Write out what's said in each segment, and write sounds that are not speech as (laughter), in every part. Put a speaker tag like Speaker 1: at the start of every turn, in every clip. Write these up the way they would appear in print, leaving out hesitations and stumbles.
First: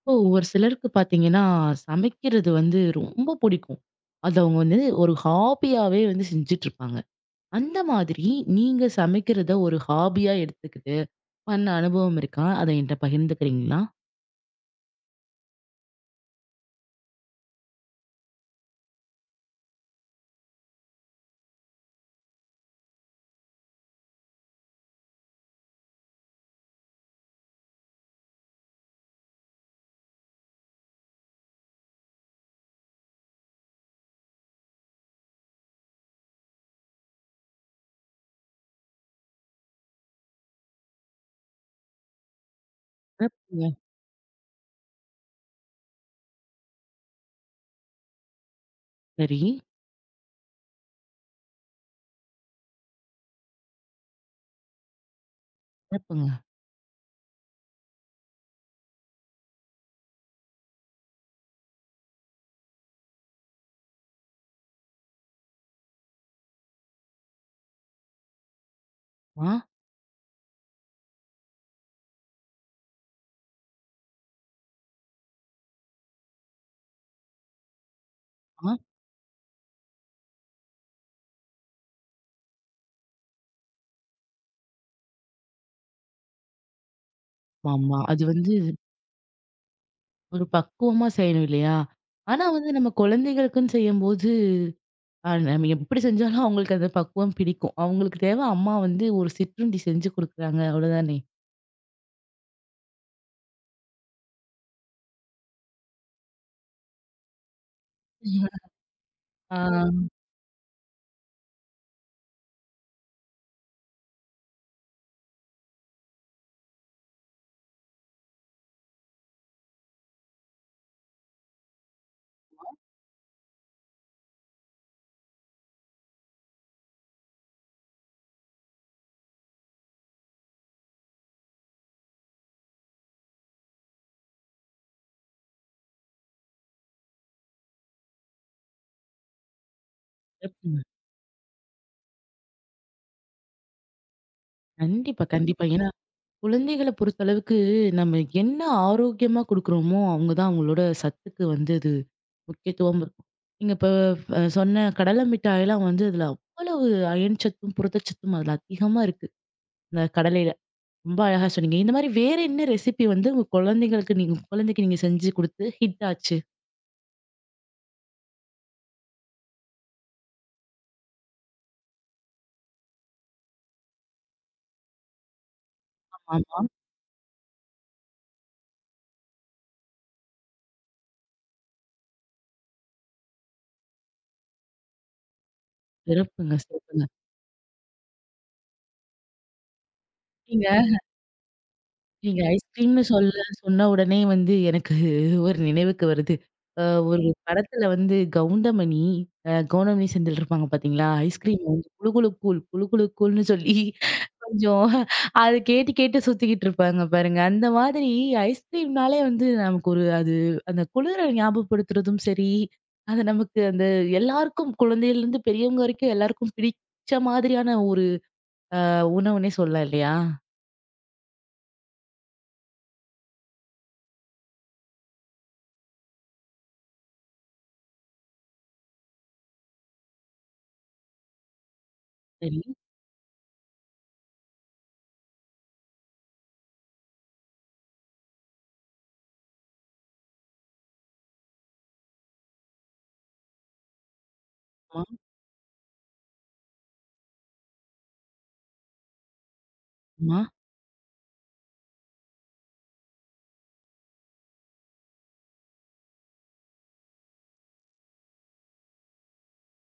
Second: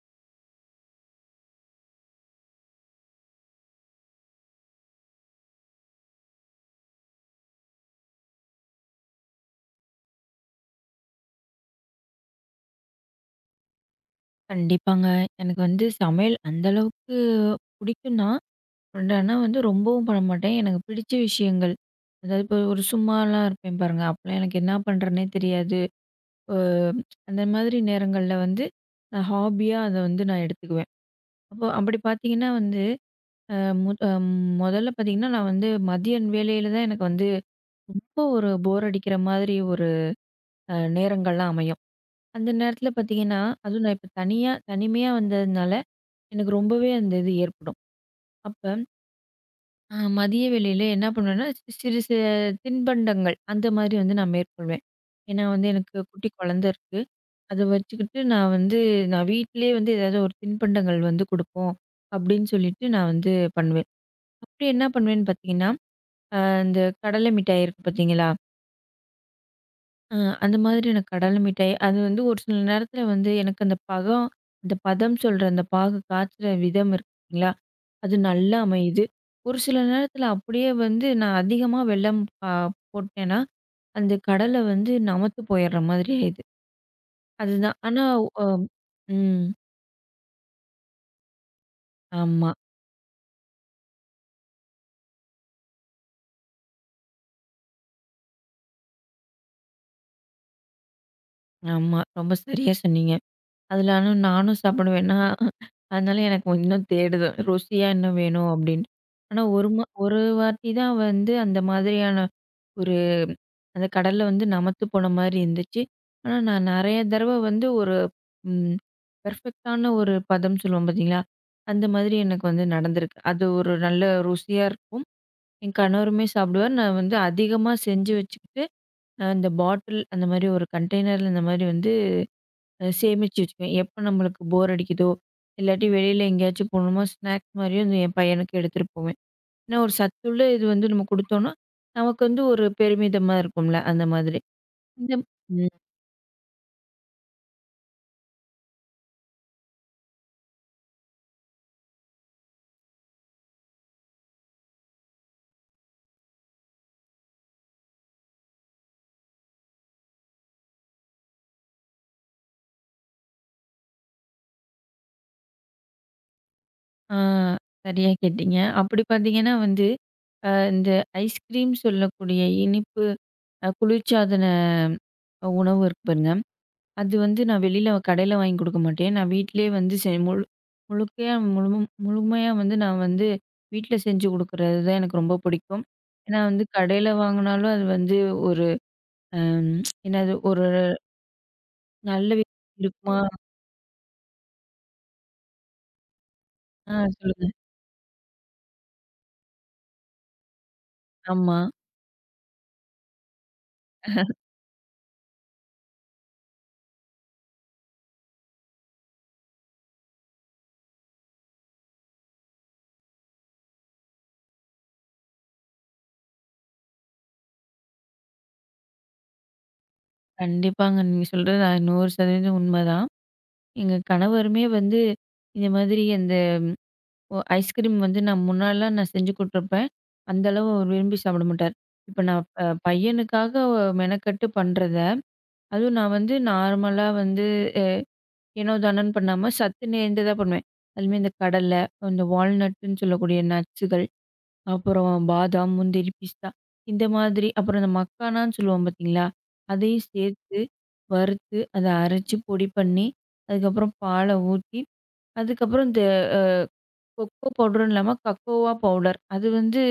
Speaker 1: இப்போ ஒரு சிலருக்கு பார்த்தீங்கன்னா, சமைக்கிறது வந்து ரொம்ப பிடிக்கும். அது அவங்க வந்து ஒரு ஹாபியாவே வந்து செஞ்சுட்டுருப்பாங்க. அந்த மாதிரி நீங்க சமைக்கிறத ஒரு ஹாபியா எடுத்துக்கிட்டு பண்ண அனுபவம் இருக்கா? அத என்ட்ட பகிர்ந்துக்கிறீங்களா?
Speaker 2: கண்டிப்பாங்க. எனக்கு வந்து சமையல் அந்த அளவுக்கு பிடிக்கும் தான். பட் ஆனா வந்து ரொம்பவும் பண்ண மாட்டேன். எனக்கு பிடிச்ச விஷயங்கள், அதாவது இப்போ ஒரு சும்மாலாம் இருப்பேன் பாருங்க, அப்பலாம் எனக்கு என்ன பண்ணுறேன்னே தெரியாது. அ அந்த மாதிரி நேரங்கள்ல வந்து நான் ஹாபியா அத வந்து நான் எடுத்துக்குவேன். அப்போ அப்படி பார்த்தீங்கன்னா வந்து அ மு அ மொதல்ல பார்த்தீங்கன்னா, நான் வந்து மதிய வேளையில தான் எனக்கு வந்து ரொம்ப ஒரு போர் அடிக்கிற மாதிரி ஒரு நேரங்கள்லாம் அமையும். அந்த நேரத்தில பார்த்தீங்கன்னா,
Speaker 1: சிறப்புங்க.
Speaker 2: அதுவும் நான் இப்போ தனியா தனிமையா வந்ததுனால எனக்கு ரொம்பவே அந்த இது ஏற்படும். அப்ப
Speaker 1: சரி.
Speaker 2: மதிய வேளையில என்ன பண்ணுவேன்னா, சிறு சிறு தின்பண்டங்கள் அந்த மாரி வந்து நான் மேற்கொள்வேன். ஏன்னா வந்து எனக்கு குட்டி
Speaker 1: சிறப்புங்க.
Speaker 2: குழந்தை இருக்கு. அத வச்சுக்கிட்டு நான் வந்து நான் வீட்டிலேயே வந்து ஏதாவது ஒரு தின்பண்டங்கள் வந்து குடுப்போம், அப்படின்னு சொல்லிட்டு நான் வந்து பண்ணுவேன். அப்படி என்ன பண்ணுவேன்னு பார்த்தீங்கன்னா, அ இந்த கடலை மிட்டாய் இருக்கு பார்த்தீங்களா?
Speaker 1: ஆ,
Speaker 2: அ அந்த மாதிரி எனக்கு கடலை மிட்டாய் அது வந்து ஒரு சில நேரத்தில வந்து எனக்கு அந்த பதம் சொல்ற அந்த பாகு காய்ச்சுற விதம் இருக்குங்களா? அது நல்லா
Speaker 1: ஆ,
Speaker 2: அமையுது. ஒரு சில நேரத்தில அப்படியே வந்து நான் அதிகமா வெல்லம் அ போட்டேன்னா, அந்த கடல வந்து நமத்து போயிடுற மாதிரி ஆயிடுது. அதுதான்.
Speaker 1: ஆமா.
Speaker 2: ஆனா,
Speaker 1: அது
Speaker 2: அ
Speaker 1: வந்து
Speaker 2: ம்.
Speaker 1: ஒரு பக்குவமா செய்யணும் இல்லையா? ஆனா
Speaker 2: ஆமா,
Speaker 1: வந்து நம்ம குழந்தைகளுக்குன்னு செய்யும்போது, நம்ம எப்படி செஞ்சாலும் அவங்களுக்கு அந்த பக்குவம் பிடிக்கும். அவங்களுக்கு தேவை அம்மா வந்து ஒரு சிற்றுண்டி செஞ்சு குடுக்குறாங்க அவ்வளோதானே!
Speaker 2: ஆமா. ரொம்ப சரியா சொன்னீங்க. அதில ஆனா நானும் சாப்பிடுவேனா, அதனால எனக்கு இன்னும் தேடுது. ருசியா இன்னும் வேணும் அப்டின்ட்டு. ஆனா
Speaker 1: ஆ.
Speaker 2: ஒரு வாட்டி தான் வந்து அந்த மாதிரியான ஒரு அந்த கடல்ல வந்து நமத்து போன மாரி இருந்துச்சு. ஆனா நான் நெறைய தடவ வந்து ஒரு ம் பெர்ஃபெக்ட்டான ஒரு பதம் சொல்லுவோம் பார்த்தீங்களா? அந்த மாதிரி எனக்கு வந்து நடந்திருக்கு. அது ஒரு நல்ல ருசியா இருக்கும். என் கணவருமே சாப்பிடுவார். நான் வந்து அதிகமா செஞ்சு வச்சுக்கிட்டு, நான் இந்த பாட்டில் அந்த மாரி ஒரு கண்டெய்னர்ல இந்த மாரி வந்து சேமிச்சு வச்சுக்குவேன். எப்போ நம்மளுக்கு போர் அடிக்குதோ, இல்லாட்டி வெளியில எங்கேயாச்சும் போணுமா, ஸ்நாக்ஸ் மாரியும் இந்த என் பையனுக்கு எடுத்துட்டு போவேன். ஏன்னா, ஒரு சத்துள்ள இது
Speaker 1: சிறப்புங்க.
Speaker 2: வந்து நம்ம குடுத்தோம்னா, நமக்கு வந்து ஒரு பெருமிதமா இருக்கும்ல, அந்த மாதிரி. இந்த
Speaker 1: கண்டிப்பா, கண்டிப்பா.
Speaker 2: ம்.
Speaker 1: ஏன்னா, குழந்தைகள பொறுத்தளவுக்கு நம்ம என்ன ஆரோக்கியமா குடுக்குறோமோ, அவங்க தான் அவங்களோட சத்துக்கு வந்து அது முக்கியத்துவம் இருக்கும். நீங்க இப்ப சொன்ன கடலை மிட்டாயெல்லாம் வந்து அதில அவ்வளவு அயன் சத்தும், புரதச்சத்தும் அதில அதிகமா இருக்கு. இந்த கடலையில. ரொம்ப அழகா சொன்னீங்க. இந்த மாரி வேற என்ன ரெசிபி வந்து உங்க குழந்தைங்களுக்கு நீங்க குழந்தைக்கு நீங்க செஞ்சு குடுத்து ஹிட் ஆச்சு?
Speaker 2: ஆ சரியா கேட்டீங்க. அப்படி பார்த்தீங்கன்னா வந்து, இந்த ஐஸ்கிரீம் சொல்லக்கூடிய இனிப்பு குளிர்சாதன உணவு இருக்கு பாருங்க.
Speaker 1: ஆமா.
Speaker 2: அது வந்து நான் வெளியில கடையில வாங்கி குடுக்க மாட்டேன். நான் வீட்லயே வந்து செ முழு முழுக்கையா முழுமு முழுமையா வந்து நான் வந்து வீட்ல செஞ்சு குடுக்குறது தான் எனக்கு ரொம்ப பிடிக்கும். ஏன்னா
Speaker 1: சிறப்புங்க,
Speaker 2: வந்து
Speaker 1: சிறப்புங்க.
Speaker 2: கடையில வாங்குனாலும் அது வந்து ஒரு அம் என்னது ஒரு
Speaker 1: நீங்க
Speaker 2: நல்ல
Speaker 1: நீங்க
Speaker 2: வி-
Speaker 1: ஐஸ்கிரீம்னு
Speaker 2: இருக்குமா?
Speaker 1: சொல்ல சொன்ன உடனே வந்து எனக்கு ஒரு நினைவுக்கு வருது. அ
Speaker 2: ஆ
Speaker 1: ஒரு
Speaker 2: சொல்லுங்க.
Speaker 1: படத்துல வந்து கவுண்டமணி, கவுண்டமணி செந்தில் இருப்பாங்க பாத்தீங்களா?
Speaker 2: ஆமா.
Speaker 1: ஐஸ்கிரீம் வந்து குளு குளு கூல், குளு குளு கூல்ன்னு சொல்லி கொஞ்சம் அத கேட்டு கேட்டு சுத்திக்கிட்டு இருப்பாங்க பாருங்க. அந்த மாதிரி ஐஸ்கிரீம்னாலே வந்து நமக்கு ஒரு அது அந்த குளிர ஞாபகப்படுத்துறதும் சரி, அது நமக்கு அந்த எல்லாருக்கும் குழந்தையிலருந்து பெரியவங்க வரைக்கும் எல்லாருக்கும் பிடிச்ச மாதிரியான ஒரு உணவுன்னே சொல்லலாம் இல்லையா?
Speaker 2: கண்டிப்பாங்க. நீங்க சொல்றது 100% உண்மதான். எங்க கணவருமே வந்து இந்த மாதிரி அந்த ஐஸ்கிரீம் வந்து நான் முன்னாடிலாம் நான் செஞ்சு குடுத்துருப்பேன். அந்த அளவு அவர் விரும்பி சாப்பிட மாட்டார். இப்ப நான்
Speaker 1: சரி.
Speaker 2: பையனுக்காக மெனக்கட்டு பண்றது. அதுவும் நான் வந்து நார்மலா வந்து ஏனோ தானோன்னு பண்ணாம சத்து நிறைந்ததா பண்ணுவேன். அதுமாரி இந்த கடல, இந்த வால்நட்டுன்னு சொல்லக்கூடிய நட்ஸுகள்,
Speaker 1: ஆமா.
Speaker 2: அப்புறம் பாதாம், முந்திரி, பிஸ்தா இந்த மாதிரி அப்புறம் இந்த மக்கானான்னு சொல்லுவோம் பார்த்தீங்களா? அதையும்
Speaker 1: ஆமா.
Speaker 2: சேர்த்து வறுத்து, அத அரைச்சு பொடி பண்ணி, அதுக்கப்புறம் பால ஊத்தி, அதுக்கப்புறம் இந்த கொக்கோ பவுடர்ன்னு இல்லாம கக்கோவா பவுடர். அது வந்து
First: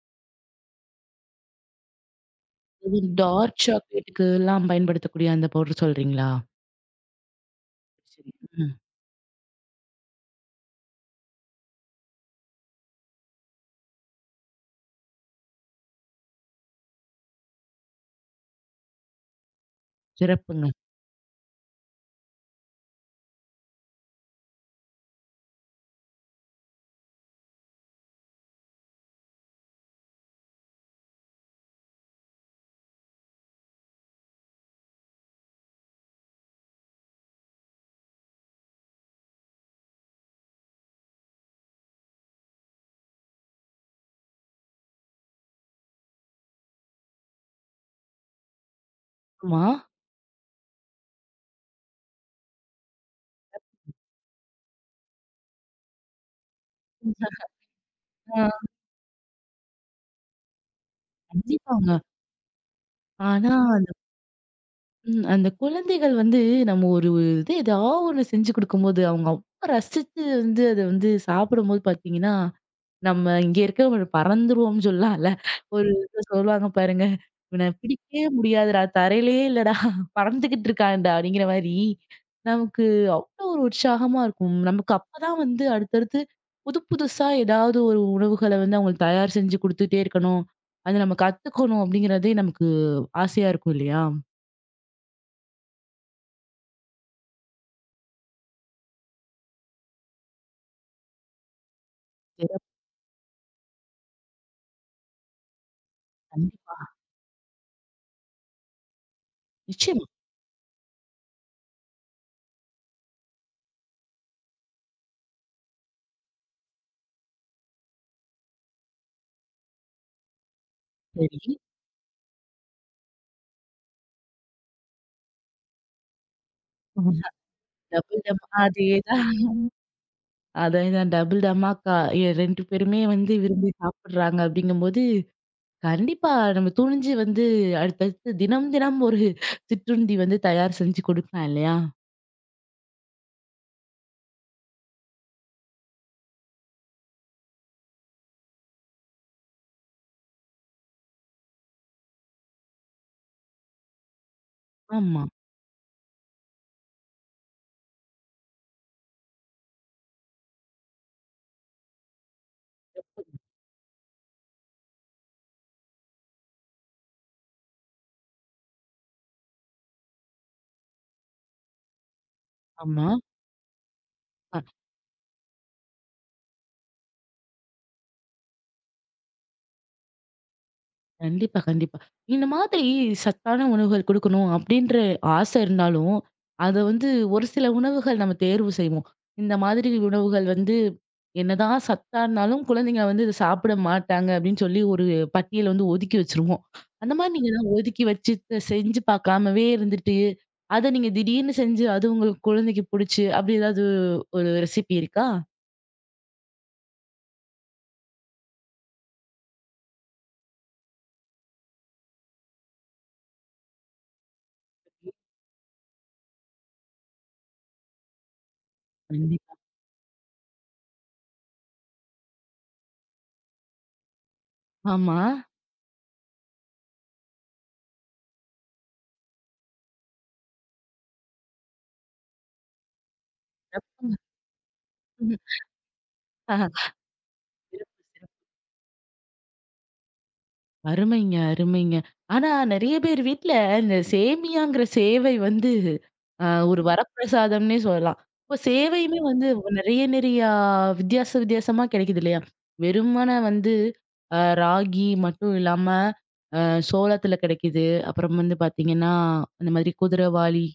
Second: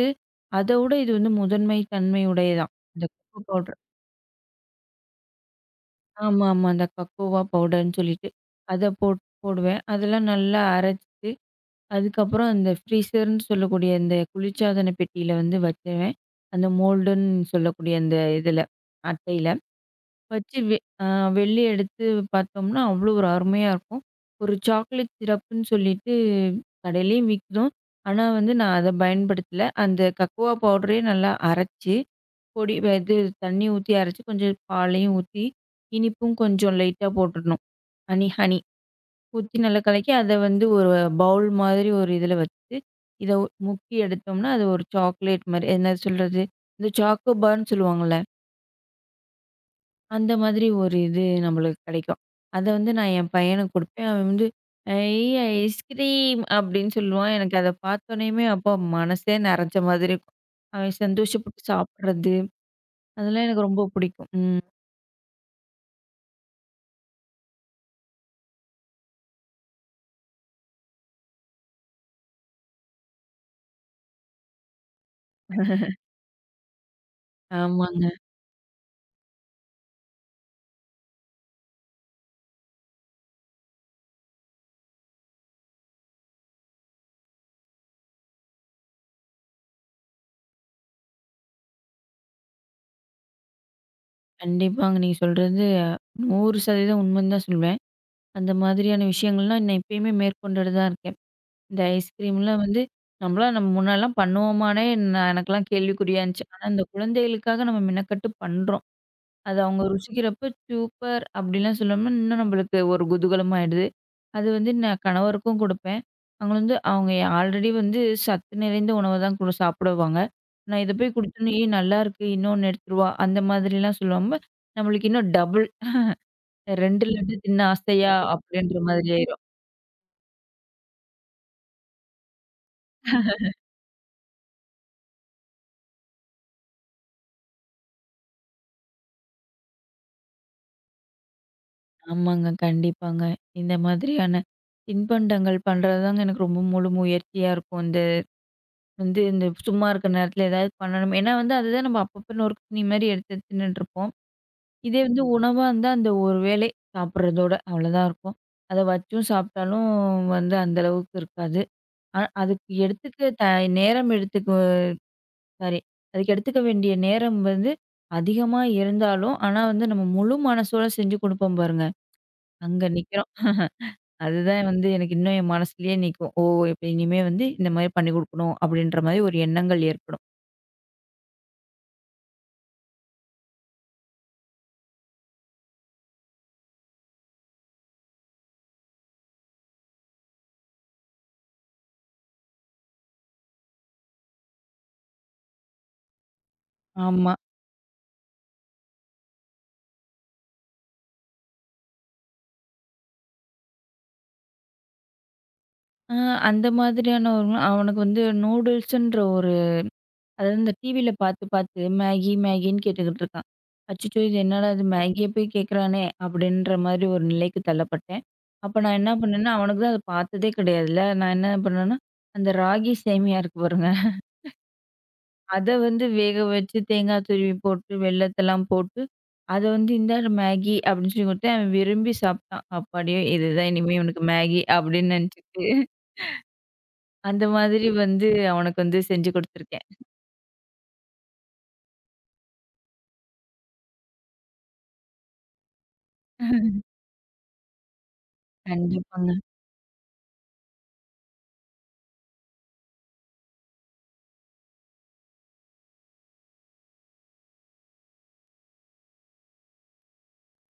Speaker 2: அதோட இது வந்து முதன்மை தன்மை உடையதாம்.
Speaker 1: அது
Speaker 2: இந்த கொக்கோ
Speaker 1: டார்க்
Speaker 2: பவுடர்.
Speaker 1: சாக்லேட்டுக்குலாம் பயன்படுத்தக்கூடிய அந்த பவுடர் சொல்றீங்களா?
Speaker 2: ஆமா, ஆமா. அந்த கக்கோவா பவுடர்ன்னு சொல்லிட்டு,
Speaker 1: சரி. ம்.
Speaker 2: அத போட் போடுவேன். அதெல்லாம் நல்லா அரைச்சுட்டு, அதுக்கப்புறம் அந்த ஃப்ரீசர்ன்னு சொல்லக்கூடிய இந்த குளிர்சாதன பெட்டியில வந்து வச்சுருவேன். அந்த மோல்டுன்னு சொல்லக்கூடிய அந்த இதுல, அட்டையில. வச்சு
Speaker 1: சிறப்புங்க.
Speaker 2: வெ அ வெளிய எடுத்து பார்த்தோம்னா, அவ்வளோ ஒரு அருமையா இருக்கும். ஒரு சாக்லேட் சிரப்புன்னு சொல்லிட்டு கடையிலயும் விக்கும். ஆனா வந்து நான் அத பயன்படுத்தல. அந்த கக்கோவா பவுடரே நல்லா அரைச்சு பொடி வ இது தண்ணி ஊத்தி அரைச்சு, கொஞ்சம் பாலையும் ஊத்தி, இனிப்பும் கொஞ்சம் லைட்டா போட்டுறணும். ஹனி ஹனி ஊத்தி நல்லா கலக்கி, அத வந்து ஒரு பவுல் மாதிரி ஒரு இதில வச்சு, இத முக்கி எடுத்தோம்னா, அது ஒரு சாக்லேட் மாரி என்ன சொல்றது? இந்த சாக்கோ பார்ன்னு சொல்லுவாங்கல்ல,
Speaker 1: ஆமா.
Speaker 2: அந்த மாதிரி ஒரு இது நம்மளுக்கு கிடைக்கும். அத வந்து நான் என் பையனுக்கு குடுப்பேன். அவன் வந்து, "ஐய் ஐஸ்கிரீம்" அப்படின்னு சொல்லுவான். எனக்கு அத
Speaker 1: ஆ
Speaker 2: பார்த்தோனேயுமே அப்பா மனசே நெறஞ்ச மாதிரி இருக்கும். அவன் சந்தோஷப்பட்டு
Speaker 1: கண்டிப்பாங்க.
Speaker 2: சாப்பிடுறது, அதெல்லாம்
Speaker 1: ஆனா
Speaker 2: எனக்கு ரொம்ப
Speaker 1: அந்த
Speaker 2: பிடிக்கும். ம்.
Speaker 1: ம் அந்த குழந்தைகள் வந்து நம்ம ஒரு இது ஏதாவது ஒண்ணு செஞ்சு குடுக்கும்போது, அவங்க அவ்ளோ ரசிச்சு வந்து அத வந்து சாப்பிடும்போது பார்த்தீங்கன்னா நம்ம இங்க இருக்க ஒரு பறந்துருவோம்னு சொல்லலாம்ல. ஒரு இது சொல்லுவாங்க பாருங்க. "இவன
Speaker 2: ஆமாங்க.
Speaker 1: பிடிக்கவே முடியாதுடா, தரையிலேயே இல்லடா, பறந்துகிட்டு இருக்கான்டா" அப்படிங்கிற மாரி, நமக்கு அவ்ளோ ஒரு உற்சாகமா இருக்கும். நமக்கு அப்பதான் வந்து அடுத்தடுத்து புது புதுசா ஏதாவது ஒரு உணவுகள வந்து அவங்களுக்கு தயார் செஞ்சு குடுத்துட்டே இருக்கணும். அது நம்ம கத்துக்கணும் அப்படிங்கிறதே நமக்கு ஆசையா இருக்கும் இல்லையா?
Speaker 2: கண்டிப்பாங்க. நீங்க சொல்றது 100% உண்மைன்னு தான் சொல்வேன். அந்த மாதிரியான விஷயங்கள்லாம் நான் இப்பயுமே மேற்கொண்டுட்டு தான் இருக்கேன். இந்த ஐஸ்கிரீம்லாம்
Speaker 1: சிறப்பு.
Speaker 2: வந்து நம்மளா நம்ம முன்னாடிலாம் பண்ணுவோமான்னே நான் எனக்கெல்லாம் கேள்விக்குறியா இருந்துச்சு. ஆனா இந்த குழந்தைகளுக்காக நம்ம மெனக்கட்டு பண்றோம். அது அவங்க
Speaker 1: நிச்சயமா.
Speaker 2: ருசிக்கிறப்ப சூப்பர் அப்படிலாம் சொல்லாம இன்னும் நம்மளுக்கு ஒரு குதூகலமாயிடுது. அது வந்து நான் கணவருக்கும் கொடுப்பேன். அவங்க வந்து அவங்க ஆல்ரெடி வந்து சத்து நிறைந்த உணவ தான் கூட சாப்பிடுவாங்க. நான் இத போய் குடுத்தோனே,
Speaker 1: சரி.
Speaker 2: "ஏய் நல்லாருக்கு இன்னொன்னு எடுத்துட்டு வா" அந்த மாதிரிலாம் சொல்லாம, நம்மளுக்கு இன்னும் டபுள் 2 லட்டு
Speaker 1: (laughs)
Speaker 2: தின்ன ஆசையா அப்படின்ற மாதிரி
Speaker 1: அதேதான்.
Speaker 2: ஆயிரும்.
Speaker 1: அதேதான் டபுள் டமாக்கா. 2 பேருமே வந்து விரும்பி சாப்பிடுறாங்க அப்படிங்கும்போது, கண்டிப்பா நம்ம துணிஞ்சு வந்து அடுத்தடுத்து தினம், தினம் ஒரு சிற்றுண்டி வந்து தயார் செஞ்சு குடுக்கலாம் இல்லையா?
Speaker 2: ஆமாங்க, கண்டிப்பாங்க. இந்த மாதிரியான தின்பண்டங்கள் பண்றது தாங்க எனக்கு ரொம்ப முழு முயற்சியா இருக்கும். வந்து இந்த சும்மா இருக்க நேரத்துல ஏதாவது பண்ணணும். ஏன்னா வந்து அதுதான் நம்ம அப்பப்ப நொறுக்குத்தீனி மாரி எடுத்து எடுத்து தின்னுட்டுருப்போம். இதே வந்து
Speaker 1: ஆமா,
Speaker 2: ம். உணவா இருந்தா அந்த ஒரு வேளை சாப்பிடுறதோட அவ்வளோதான் இருக்கும். அத வச்சும் சாப்பிட்டாலும் வந்து அந்த அளவுக்கு இருக்காது. அ அதுக்கு எடுத்துக்க த நேரம் எடுத்துக்கு சாரி அதுக்கு எடுத்துக்க வேண்டிய நேரம் வந்து அதிகமா இருந்தாலும், ஆனா வந்து நம்ம முழு மனசோட செஞ்சு குடுப்போம் பாருங்க, அங்க
Speaker 1: ஆமா.
Speaker 2: நிக்கிறோம். அதுதான் வந்து எனக்கு இன்னும் என் மனசுலயே நிக்கும். ஓ! இப்ப இனிமே வந்து இந்த மாரி பண்ணி குடுக்கணும் அப்படின்ற மாரி ஒரு எண்ணங்கள் ஏற்படும்.
Speaker 1: கண்டிப்பா, கண்டிப்பா. இந்த மாதிரி சத்தான உணவுகள் குடுக்கணும் அப்படின்ற ஆசை இருந்தாலும், அத வந்து ஒரு சில உணவுகள் நம்ம தேர்வு செய்வோம். இந்த மாதிரி உணவுகள் வந்து என்னதான் சத்தா இருந்தாலும் குழந்தைங்க வந்து இத சாப்பிட மாட்டாங்க அப்படின்னு சொல்லி ஒரு பட்டியல் வந்து ஒதுக்கி வச்சுருவோம். அந்த
Speaker 2: ஆமா.
Speaker 1: மாதிரி நீங்க ஏதாவது ஒதுக்கி வச்சு செஞ்சு பார்க்காமவே இருந்துட்டு, அத நீங்க திடீர்னு செஞ்சு அது உங்க குழந்தைக்கு புடிச்சு அப்படி ஏதாவது ஒரு ரெசிபி இருக்கா?
Speaker 2: ஆ அந்த மாதிரியான ஒரு அவனுக்கு வந்து நூடுல்ஸ்ன்ற ஒரு அதாவது இந்த டிவியில பார்த்து பார்த்து மேகி, மேகின்னு கேட்டுக்கிட்டு இருக்கான். அச்சச்சோ! இது என்னடா இது மேகிய போய் கேட்குறானே! அப்படின்ற மாதிரி ஒரு நிலைக்கு தள்ளப்பட்டேன். அப்ப நான் என்ன பண்ணேன்னா,
Speaker 1: கண்டிப்பா.
Speaker 2: அவனுக்கு தான் அத பார்த்ததே கிடையாதுல்ல. நான் என்ன பண்ணேன்னா, அந்த ராகி சேமியா இருக்கு பாருங்க.
Speaker 1: ஆமா.
Speaker 2: அத வந்து வேக வச்சு தேங்காய் துருவி போட்டு, வெல்லத்தெல்லாம் போட்டு, அத வந்து இந்தாரு மேகி அப்படின்னு சொல்லி குடுத்தேன். அவன் விரும்பி சாப்பிட்டான். அப்பாடியோ! இதுதான் இனிமே இவனுக்கு மேகி அப்படின்னு நினைச்சுட்டு
Speaker 1: (laughs)
Speaker 2: அந்த மாதிரி வந்து அவனுக்கு வந்து செஞ்சு குடுத்துருக்கேன்.
Speaker 1: அருமைங்க, அருமைங்க. ஆனா நெறைய பேர் வீட்ல இந்த சேமியாங்கிற சேவை வந்து ஒரு ம். வரப்பிரசாதம்னே சொல்லலாம். இப்போ சேவையுமே ம்.
Speaker 2: கண்டிப்பாங்க.
Speaker 1: வந்து நெறைய நெறையா வித்தியாச வித்தியாசமா கிடைக்குது இல்லையா? வெறுமன வந்து ராகி மட்டும் இல்லாம அ சோளத்துல கிடைக்குது. அப்புறம் வந்து பார்த்தீங்கன்னா, அந்த மாதிரி குதிரவாளி,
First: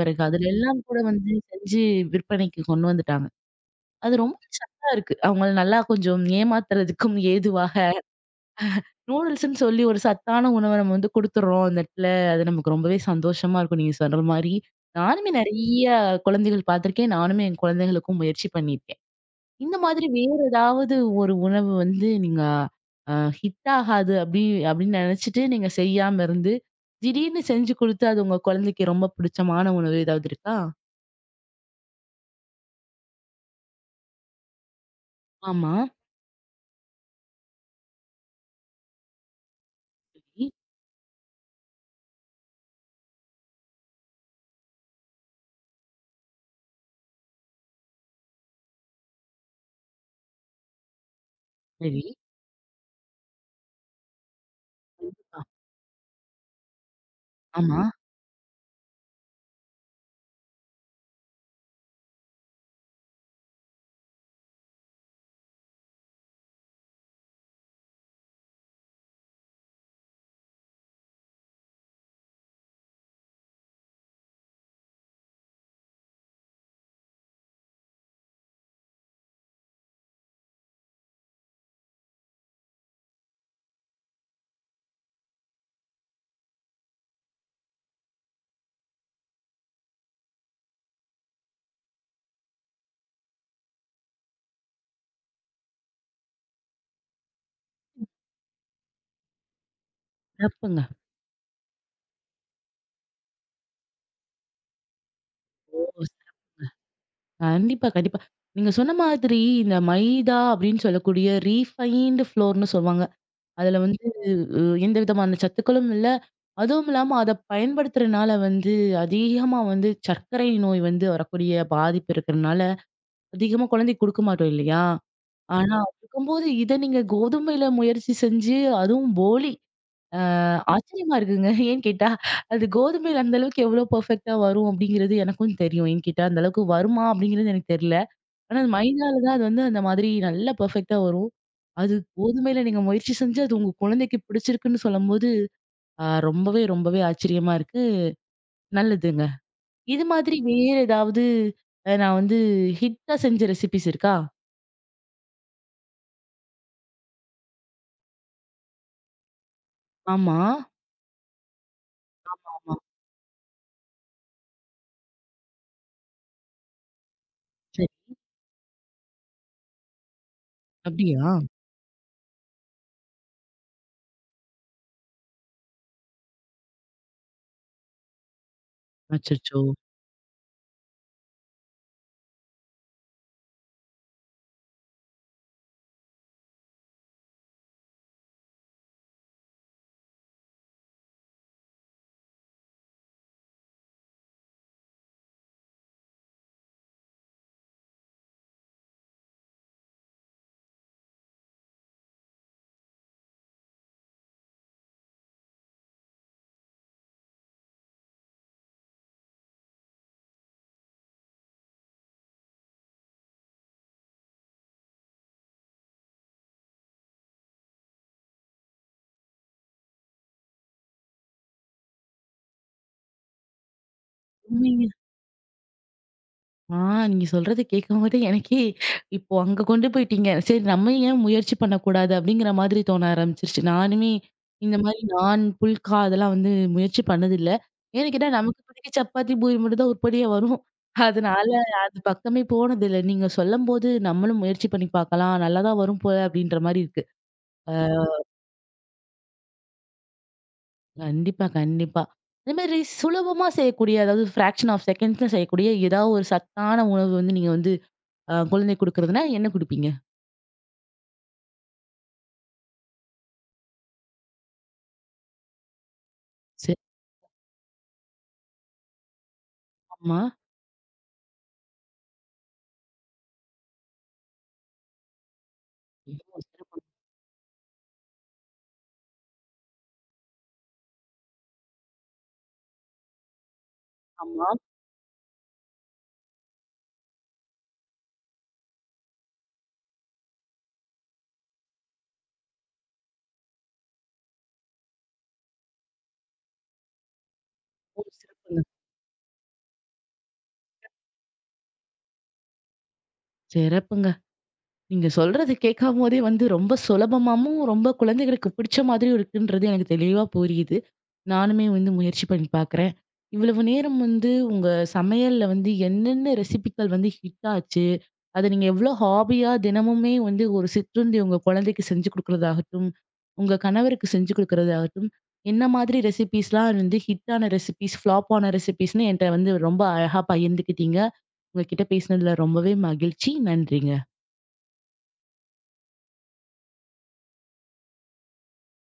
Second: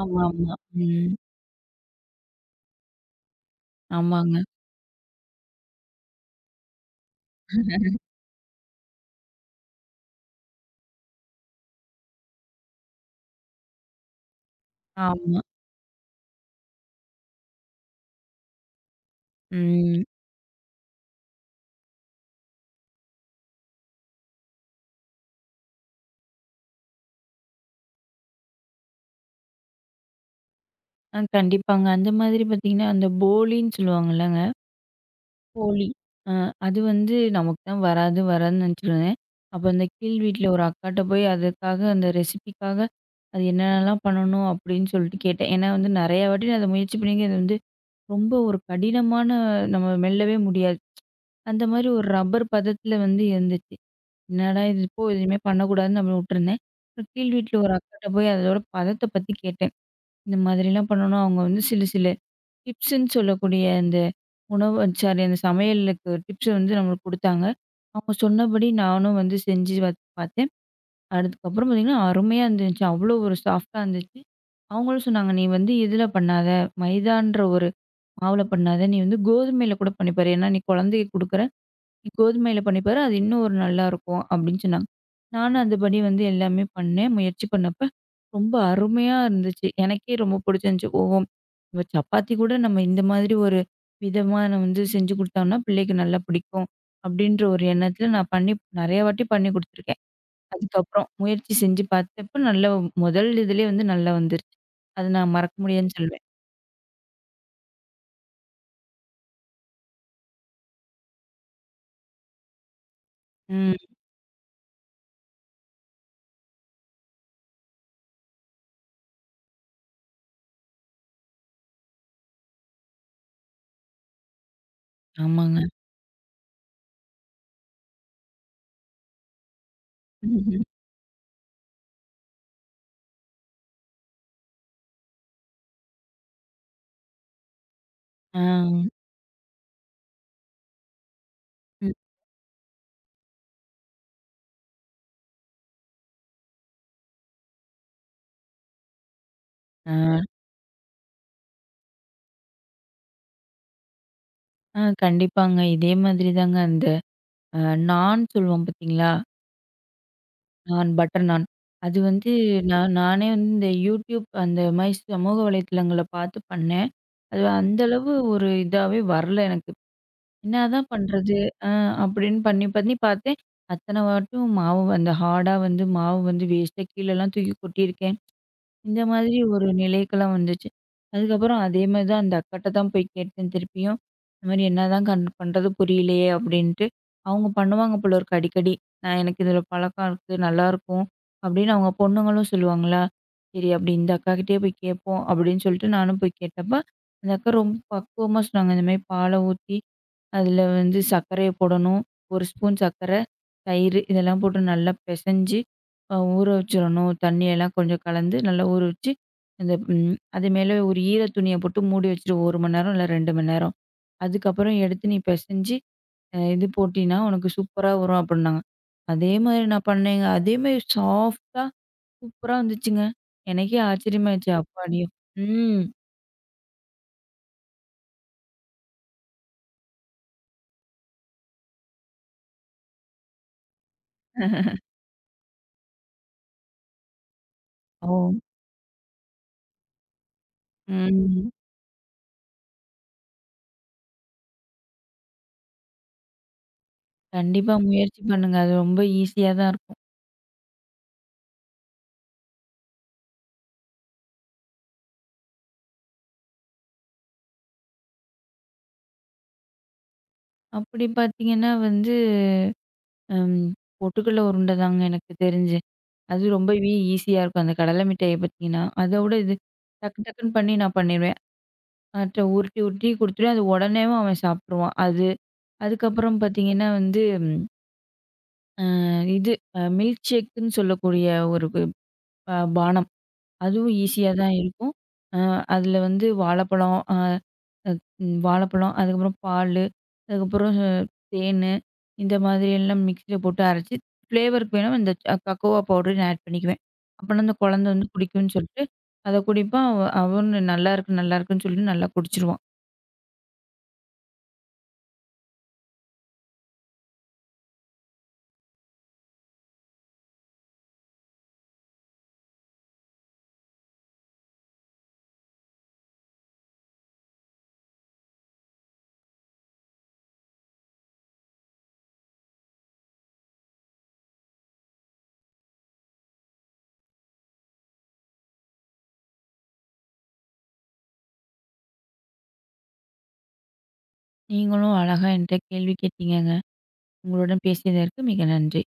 Speaker 2: ஆமா,
Speaker 1: அதுல
Speaker 2: ஆமா.
Speaker 1: எல்லாம் கூட
Speaker 2: ம்.
Speaker 1: வந்து செஞ்சு விற்பனைக்கு கொண்டு வந்துட்டாங்க. அது
Speaker 2: ஆமாங்க.
Speaker 1: ரொம்ப சத்தா இருக்கு. அவங்கள நல்லா கொஞ்சம் ஏமாத்துறதுக்கும் ஏதுவாக. நூடுல்ஸ்ன்னு சொல்லி ஒரு சத்தான உணவ நம்ம வந்து குடுத்துர்றோம் அந்த இடத்துல. அது நமக்கு ரொம்பவே சந்தோஷமா இருக்கும் நீங்க சொல்ற மாரி. நானுமே
Speaker 2: ஆமா.
Speaker 1: நெறைய குழந்தைகள் பார்த்துருக்கேன். நானுமே என் குழந்தைகளுக்கும் முயற்சி பண்ணியிருக்கேன். இந்த
Speaker 2: ம்.
Speaker 1: மாதிரி வேற ஏதாவது ஒரு உணவு வந்து நீங்க அ ஹிட் ஆகாது அப்படி அப்படின்னு நெனச்சுட்டு நீங்க செய்யாம இருந்து, திடீர்னு செஞ்சு குடுத்து அது உங்க குழந்தைக்கு ரொம்ப பிடிச்சமான உணவு ஏதாவது இருக்கா?
Speaker 2: கண்டிப்பாங்க. அந்த மாதிரி பார்த்தீங்கன்னா, அந்த போலின்னு சொல்லுவாங்கல்லங்க.
Speaker 1: ஆமா.
Speaker 2: போலி. அ அது வந்து நமக்கு தான் வராது வராதுன்னு நினச்சுருவேன். அப்போ அந்த கீழ் வீட்ல
Speaker 1: சரி,
Speaker 2: ஒரு அக்காட்ட போய் அதுக்காக அந்த ரெசிபிக்காக அது என்னென்னலாம் பண்ணணும் அப்படின்னு சொல்லிட்டு கேட்டேன். ஏன்னா வந்து நெறையா வாட்டி நான் அத முயற்சி பண்ணிங்க அது வந்து ரொம்ப ஒரு கடினமான நம்ம மெல்லவே முடியாது. அந்த மாதிரி
Speaker 1: சரி.
Speaker 2: ஒரு ரப்பர் பதத்தில வந்து இருந்துச்சு. என்னடா இது போ! எதுவுமே
Speaker 1: கண்டிப்பா.
Speaker 2: பண்ணக்கூடாதுன்னு நம்ம விட்டுருந்தேன். அப்புறம் கீழ் வீட்ல ஒரு
Speaker 1: ஆமா.
Speaker 2: அக்காட்ட போய் அதோட பதத்த பத்தி கேட்டேன். இந்த மாதிரிலாம் பண்ணோம்னா, அவங்க வந்து சில சில டிப்ஸுன்னு சொல்லக்கூடிய அந்த உணவு சாரி அந்த சமையலுக்கு டிப்ஸ வந்து நம்மளுக்கு குடுத்தாங்க. அவங்க சொன்னபடி நானும் வந்து செஞ்சு பார்த்தேன். அதுக்கப்புறம் பார்த்தீங்கன்னா, அருமையா இருந்துச்சு. அவ்வளோ ஒரு சாஃப்ட்டா இருந்துச்சு. அவங்களும் சொன்னாங்க, "நீ வந்து இதுல பண்ணாத, மைதான்ற ஒரு மாவுல பண்ணாத. நீ வந்து கோதுமையில கூட பண்ணி பாரு. ஏன்னா, நீ குழந்தைக்கு குடுக்குற" கோதுமையில பண்ணி பாரு. அது இன்னும் ஒரு நல்லாருக்கும் அப்படின்னு சொன்னாங்க. நானும் அதுபடி வந்து எல்லாமே பண்ணேன். முயற்சி பண்ணப்ப ரொம்ப அருமையா இருந்துச்சு. எனக்கே ரொம்ப பிடிச்சிருந்துச்சு. ஓஹோ! நம்ம சப்பாத்தி கூட நம்ம இந்த மாதிரி ஒரு விதமா வந்து செஞ்சு குடுத்தோம்னா, பிள்ளைக்கு நல்லா பிடிக்கும். அப்படின்ற ஒரு எண்ணத்துல நான் பண்ணி நெறைய வாட்டி பண்ணி குடுத்துருக்கேன்.
Speaker 1: இறப்புங்க.
Speaker 2: அதுக்கப்புறம் முயற்சி செஞ்சு பார்த்தப்ப நல்ல முதல் இதுலயே வந்து நல்லா வந்துருச்சு. அது நான் மறக்க
Speaker 1: ஓ!
Speaker 2: முடியாதுன்னு சொல்லுவேன்.
Speaker 1: கண்டிப்பா, கண்டிப்பா. நீங்க சொன்ன மாதிரி இந்த மைதா அப்படின்னு சொல்லக்கூடிய ரீஃபைன்டு ஃப்ளோர்ன்னு சொல்லுவாங்க.
Speaker 2: ம்.
Speaker 1: அதுல வந்து அ எந்த விதமான சத்துக்களும் இல்ல. அதுவும் இல்லாம அத பயன்படுத்துறனால வந்து அதிகமா வந்து சர்க்கரை நோய் வந்து வரக்கூடிய பாதிப்பு இருக்கிறனால, அதிகமா குழந்தைக்கு குடுக்க மாட்டோம் இல்லையா?
Speaker 2: ஆமாங்க.
Speaker 1: ஆனா அப்படி இருக்கும்போது இத நீங்க கோதுமையில முயற்சி செஞ்சு அதுவும் போலி. ஆச்சரியமா இருக்குங்க. ஏன்னு கேட்டா, அது கோதுமையில அந்த அளவுக்கு எவ்வளோ பெர்ஃபெக்ட்டா வரும் அப்படிங்கிறது எனக்கும் தெரியும். ஏன்னு கேட்டா அந்த அளவுக்கு வருமா அப்படிங்கிறது எனக்கு தெரியல.
Speaker 2: ஆ.
Speaker 1: ஆனா அது மைதால தான் அது வந்து அந்த மாதிரி நல்லா பெர்ஃபெக்ட்டா வரும்.
Speaker 2: ம்.
Speaker 1: அது கோதுமையில நீங்க முயற்சி செஞ்சு அது உங்க குழந்தைக்கு பிடிச்சிருக்குன்னு சொல்லும்போது, ஆ ரொம்பவே, ரொம்பவே ஆச்சரியமா இருக்கு. நல்லதுங்க.
Speaker 2: ஆ.
Speaker 1: இது மாதிரி வேற ஏதாவது நான் வந்து ஹிட்டா செஞ்ச ரெசிபீஸ் இருக்கா?
Speaker 2: ஆ கண்டிப்பாங்க. இதே மாதிரி தாங்க அந்த அ நான் சொல்லுவோம் பார்த்தீங்களா?
Speaker 1: ஆமா.
Speaker 2: நான் பட்டர் நான். அது வந்து
Speaker 1: ஆமா.
Speaker 2: நான் நானே வந்து இந்த யூடியூப் அந்த மாரி சமூக வலைத்தளங்கள பார்த்து பண்ணேன். அது அந்த
Speaker 1: சரி.
Speaker 2: அளவு ஒரு இதாவே வரல எனக்கு. "என்னதான்
Speaker 1: அப்படியா?
Speaker 2: பண்றது?" அ அப்படின்னு பண்ணி பண்ணி பார்த்தேன். அத்தன வாட்டும் மாவு அந்த ஹார்டா வந்து மாவு வந்து வேஸ்ட்டா கீழலாம் தூக்கி கொட்டியிருக்கேன். இந்த மாதிரி
Speaker 1: அச்சச்சோ!
Speaker 2: ஒரு நிலைக்கெல்லாம் வந்துச்சு. அதுக்கப்புறம் அதே மாரி தான் அந்த அக்காட்ட தான் போய் கேட்டேன் திருப்பியும். இந்த மாரி என்னதான் பண்றது புரியலையே அப்படின்ட்டு. அவங்க பண்ணுவாங்க போல இருக்கு அடிக்கடி. நான் எனக்கு இதில பழக்கம் இருக்கு, நல்லாயிருக்கும் அப்படின்னு அவங்க பொண்ணுங்களும் சொல்லுவாங்களா. சரி அப்படி இந்த அக்காகிட்டயே போய் கேட்போம் அப்படின்னு சொல்லிட்டு நானும் போய் கேட்டப்ப, அந்த அக்கா ரொம்ப பக்குவமா சொன்னாங்க. இந்த மாரி பாலை ஊத்தி அதில வந்து சர்க்கரைய போடணும். 1 ஸ்பூன் சர்க்கரை, தயிர் இதெல்லாம் போட்டு நல்லா பெசஞ்சு, ஊற வச்சிரணும். தண்ணியெல்லாம் கொஞ்சம் கலந்து நல்லா ஊற வச்சு, அந்த ம் அது மேல ஒரு ஈர துணிய போட்டு மூடி வச்சுரு 1 மணி நேரம் இல்ல 2 மணி நேரம். அதுக்கப்புறம் எடுத்து நீ பெசஞ்சு, இது போட்டீன்னா, உனக்கு சூப்பரா வரும் அப்புட்னாங்க. அதே மாரி நான் பண்ணேங்க. அதே மாரி சாஃப்ட்டா சூப்பரா வந்துச்சுங்க. எனக்கே ஆச்சரியமாயிருச்சு. அப்பாடி! ம்.
Speaker 1: ஆ நீங்க சொல்றத கேட்கும்போது எனக்கே இப்போ அங்க கொண்டு போயிட்டீங்க. சரி நம்ம ஏன் முயற்சி பண்ணக்கூடாது அப்படிங்கிற மாதிரி தோண ஆரம்பிச்சிருச்சு. நானுமே இந்த
Speaker 2: (laughs)
Speaker 1: மாரி நான், புல்கா அதெல்லாம் வந்து முயற்சி பண்ணதில்ல. ஏன்னு
Speaker 2: ஓ!
Speaker 1: கேட்டா நமக்கு இப்போதைக்கு சப்பாத்தி, பூரி மட்டும் தான் உருப்படியா வரும். அதனால
Speaker 2: ம்.
Speaker 1: அது பக்கமே போனதில்ல. நீங்க சொல்லம்போது நம்மளும் முயற்சி பண்ணி பார்க்கலாம். நல்லா தான் வரும் போல அப்படின்ற மாரி இருக்கு.
Speaker 2: கண்டிப்பா
Speaker 1: அ
Speaker 2: முயற்சி பண்ணுங்க. அது ரொம்ப ஈஸியா தான் இருக்கும்.
Speaker 1: கண்டிப்பா, கண்டிப்பா. அதே மாதிரி சுலபமா செய்யக்கூடிய அதாவது ஃபிராக்ஷன் ஆஃப் செகண்ட்ஸ்ல செய்யக்கூடிய ஏதாவது ஒரு சத்தான உணவு வந்து நீங்க வந்து குழந்தைக்கு குடுக்குறதுன்னா என்ன குடுப்பீங்க?
Speaker 2: அப்படி பார்த்தீங்கன்னா வந்து, ம் பொட்டுக்கடல உருண்ட தாங்க எனக்கு தெரிஞ்சு. அது ரொம்பவே ஈஸியா இருக்கும். அந்த கடலை மிட்டாய பார்த்தீங்கன்னா, அதோட இது
Speaker 1: ஆமா.
Speaker 2: டக்கு டக்குன்னு பண்ணி நான் பண்ணிருவேன். அவன்ட்ட உருட்டி உருட்டி குடுத்துருவேன். அது உடனேவும் அவன் சாப்ட்டுருவான். அது
Speaker 1: ஐயோ!
Speaker 2: அதுக்கப்புறம்
Speaker 1: சிறப்பு.
Speaker 2: பார்த்தீங்கன்னா வந்து, அ இது அ மில்க் ஷேக்குன்னு சொல்லக்கூடிய ஒரு பானம். அதுவும் ஈஸியா
Speaker 1: ஆமா.
Speaker 2: தான் இருக்கும். அ அதில வந்து வாழைப்பழம், அ அத் ம் வாழைப்பழம், அதுக்கப்புறம் பாலு, அதுக்கப்புறம் தேனு, இந்த மாதிரி எல்லாம் மிக்ஸில போட்டு அரைச்சு, ஃப்ளேவருக்கு வேணா இந்த கக்கோவா பவுடர் நான் ஆட் பண்ணிக்குவேன். அப்போனா அந்த குழந்தை
Speaker 1: ஓ!
Speaker 2: வந்து குடிக்கும்ன்னு
Speaker 1: சிறப்புங்க.
Speaker 2: சொல்லிட்டு, அத குடிப்பான். அவனும் நல்லாருக்கு, நல்லாருக்குன்னு சொல்லிட்டு நல்லா குடிச்சுருவான்.
Speaker 1: சிறப்புங்க. நீங்க சொல்றது கேட்காமோதே வந்து ரொம்ப சுலபமாவும், ரொம்ப குழந்தைகளுக்கு பிடிச்ச மாதிரியும் இருக்குன்றது எனக்கு தெளிவா புரியுது. நானுமே வந்து முயற்சி பண்ணி பார்க்குறேன். இவ்வளவு நேரம் வந்து உங்க சமையல்ல வந்து என்னென்ன ரெசிபிக்கள் வந்து ஹிட் ஆச்சு, அத நீங்க எவ்ளோ ஹாபியா தினமுமே வந்து ஒரு சிற்றுண்டி உங்க குழந்தைக்கு செஞ்சு குடுக்குறதாகட்டும், உங்க கணவருக்கு செஞ்சு குடுக்குறதாகட்டும், என்ன மாதிரி ரெசிபீஸ்லாம் வந்து ஹிட் ஆன ரெசிபீஸ், ஃப்ளாப் ஆன ரெசிபீஸ்ன்னு என்ட்ட வந்து ரொம்ப அழகா பகிர்ந்துக்கிட்டீங்க. உங்ககிட்ட பேசினதுல ரொம்பவே மகிழ்ச்சி. நன்றிங்க.
Speaker 2: நீங்களும் அழகா என்ட்ட கேள்வி கேட்டீங்கங்க. உங்களுடன் பேசியதற்கு மிக நன்றி.